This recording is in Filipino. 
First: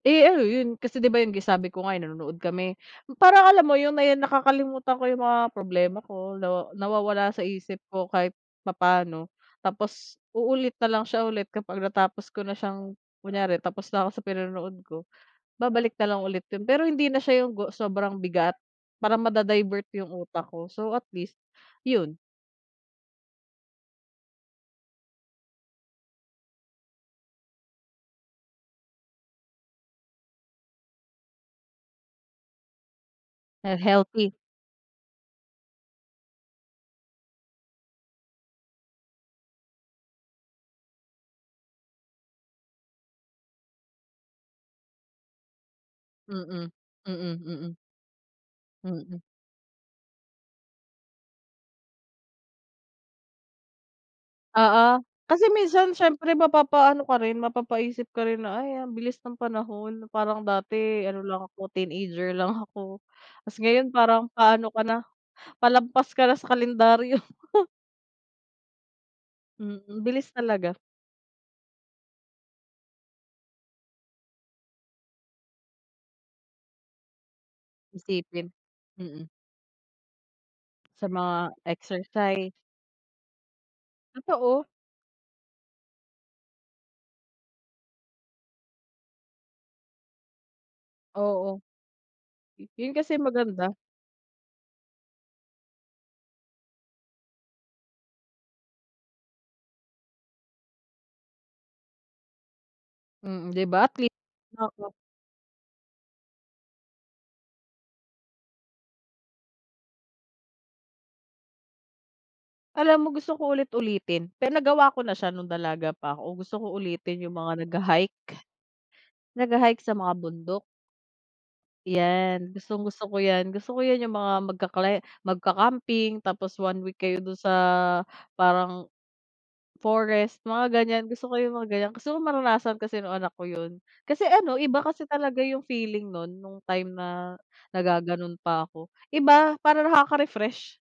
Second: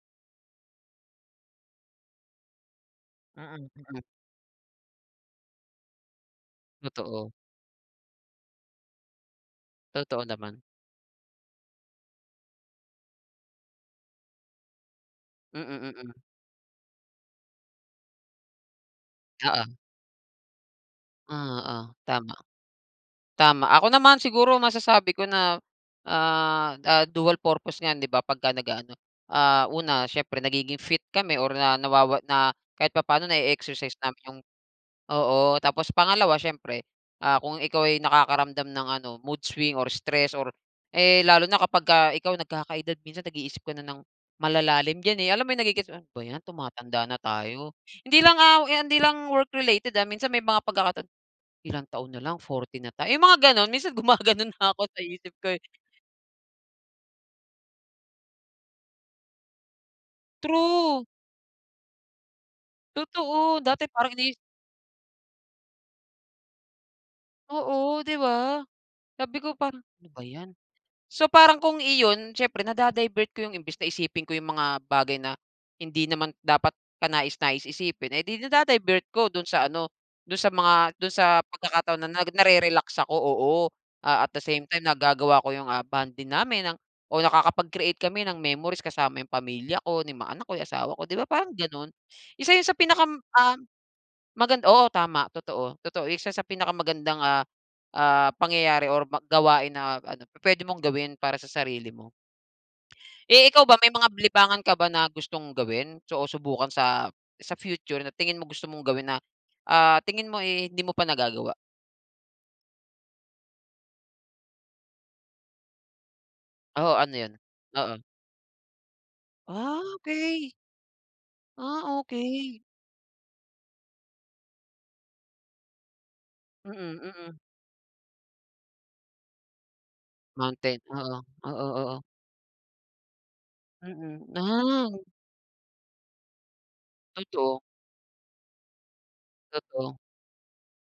Eh, ano yun? Kasi, 'di ba, yung sabi ko nga, ay, nanonood kami parang alam Mm, mo yung mm. nakakalimutan ko yung mga problema ko, na nawawala Totoo. sa isip ko kahit papaano. Tapos, Totoo, naman. uulit na lang siya ulit kapag natapos ko na siyang, kunyari tapos na ako sa pinonood ko babalik Mm, na mm. lang ulit 'yun, pero, hindi na siya yung go sobrang bigat, para Oo. mada-divert yung utak ko, so, atleast, Oo, 'yun. tama. Tama, ako naman siguro masasabi ko na, ah, ah, dual purpose yan 'di ba, pagka nag-aano, ah, una, siyempre nagiging fit kami or na nawawa na, kahit papaano Ah, na-exercise namin healthy. yung, oo. Tapos, pangalawa, syempre, ah, kung ikaw ay nakakaramdam ng ano, mood swing or stress or, eh, lalo na kapag ikaw nagkaka-edad, minsan nag-iisip ko na ng malalalim dyan, eh. Alam mo yung nagegets mo, 'ba yan, Mm. tumatanda Mm, na mm. tayo, hindi lang hindi Mm. lang work related, ah, minsan, may mga pagkakataon. Ilang taon na lang, 40 na tayo, ay, mga ganun minsan, gumaganon na ako sa Oo, isip kasi, ko, eh. minsan ,siyempre mapapaano ka rin, mapapaisip ka rin, na, ay, ang bilis ng panahon. Parang True. dati ano lang ako, teenager lang ako, 'tas Totoo, dati ngayon parang parang ini. paano ka na, palampas ka na sa kalendaryo. Oo, 'di ba? Sabi ko pa Mm, "ano ba bilis yan" talaga. so, parang kung iyon siyempre nada-divert ko yung imbes na isipin ko yung mga bagay na, hindi naman dapat kanais-nais isipin, eh, di Isipin, nada-divert hmm. ko dun sa ano, dun sa mga, Sa dun sa mga pagkakataon na exercise. narerelax ako, oo. Ah, at the Totoo. same time nagagawa ko, ah, yung bonding namin, oo, nakakapag-create kami ng memories kasama yung pamilya ko, ni mga anak ko, yung asawa ko, 'di ba, parang Oo. ganun, isa yun sa Yun pinakam kasi ah. maganda. Oo, tama, totoo, totoo siya sa pinakamagandang, ah, ah, pangyayari or gawain na ano, pwede mong gawin para sa sarili mo. Eh, Hmm, 'di ikaw ba? ba May at mga least, libangan ka ba oo. na gustong gawin? O subukan sa sa future na tingin mo, gusto mong gawin na, ah, tingin mo, eh, hindi mo pa nagagawa? Alam mo gusto ko ulit-ulitin, pero nagawa ko na siya nung dalaga pa ko, gusto ko Oo, ano ulitin yun? yung mga Oo. nagha-hike. Ah, Nagha-hike sa mga okay. bundok. Ah, 'Yan, okay. gustong-gusto ko yan, gusto ko yan, yung mga mag ka climb, magka-camping, tapos 1 Mm, week kayo dun mm. sa parang forest mga Mountain, ganyan, oo, gusto ko yung oo, mga ganyan, oo. kasi, gusto ko maranasan kasi, nung anak ko 'yun. Mm, Kasi, ano iba ah. kasi talaga yung feeling nun, nung time na Totoo. nag-gagano'n pa ako. Iba, para Totoo. nakaka-refresh.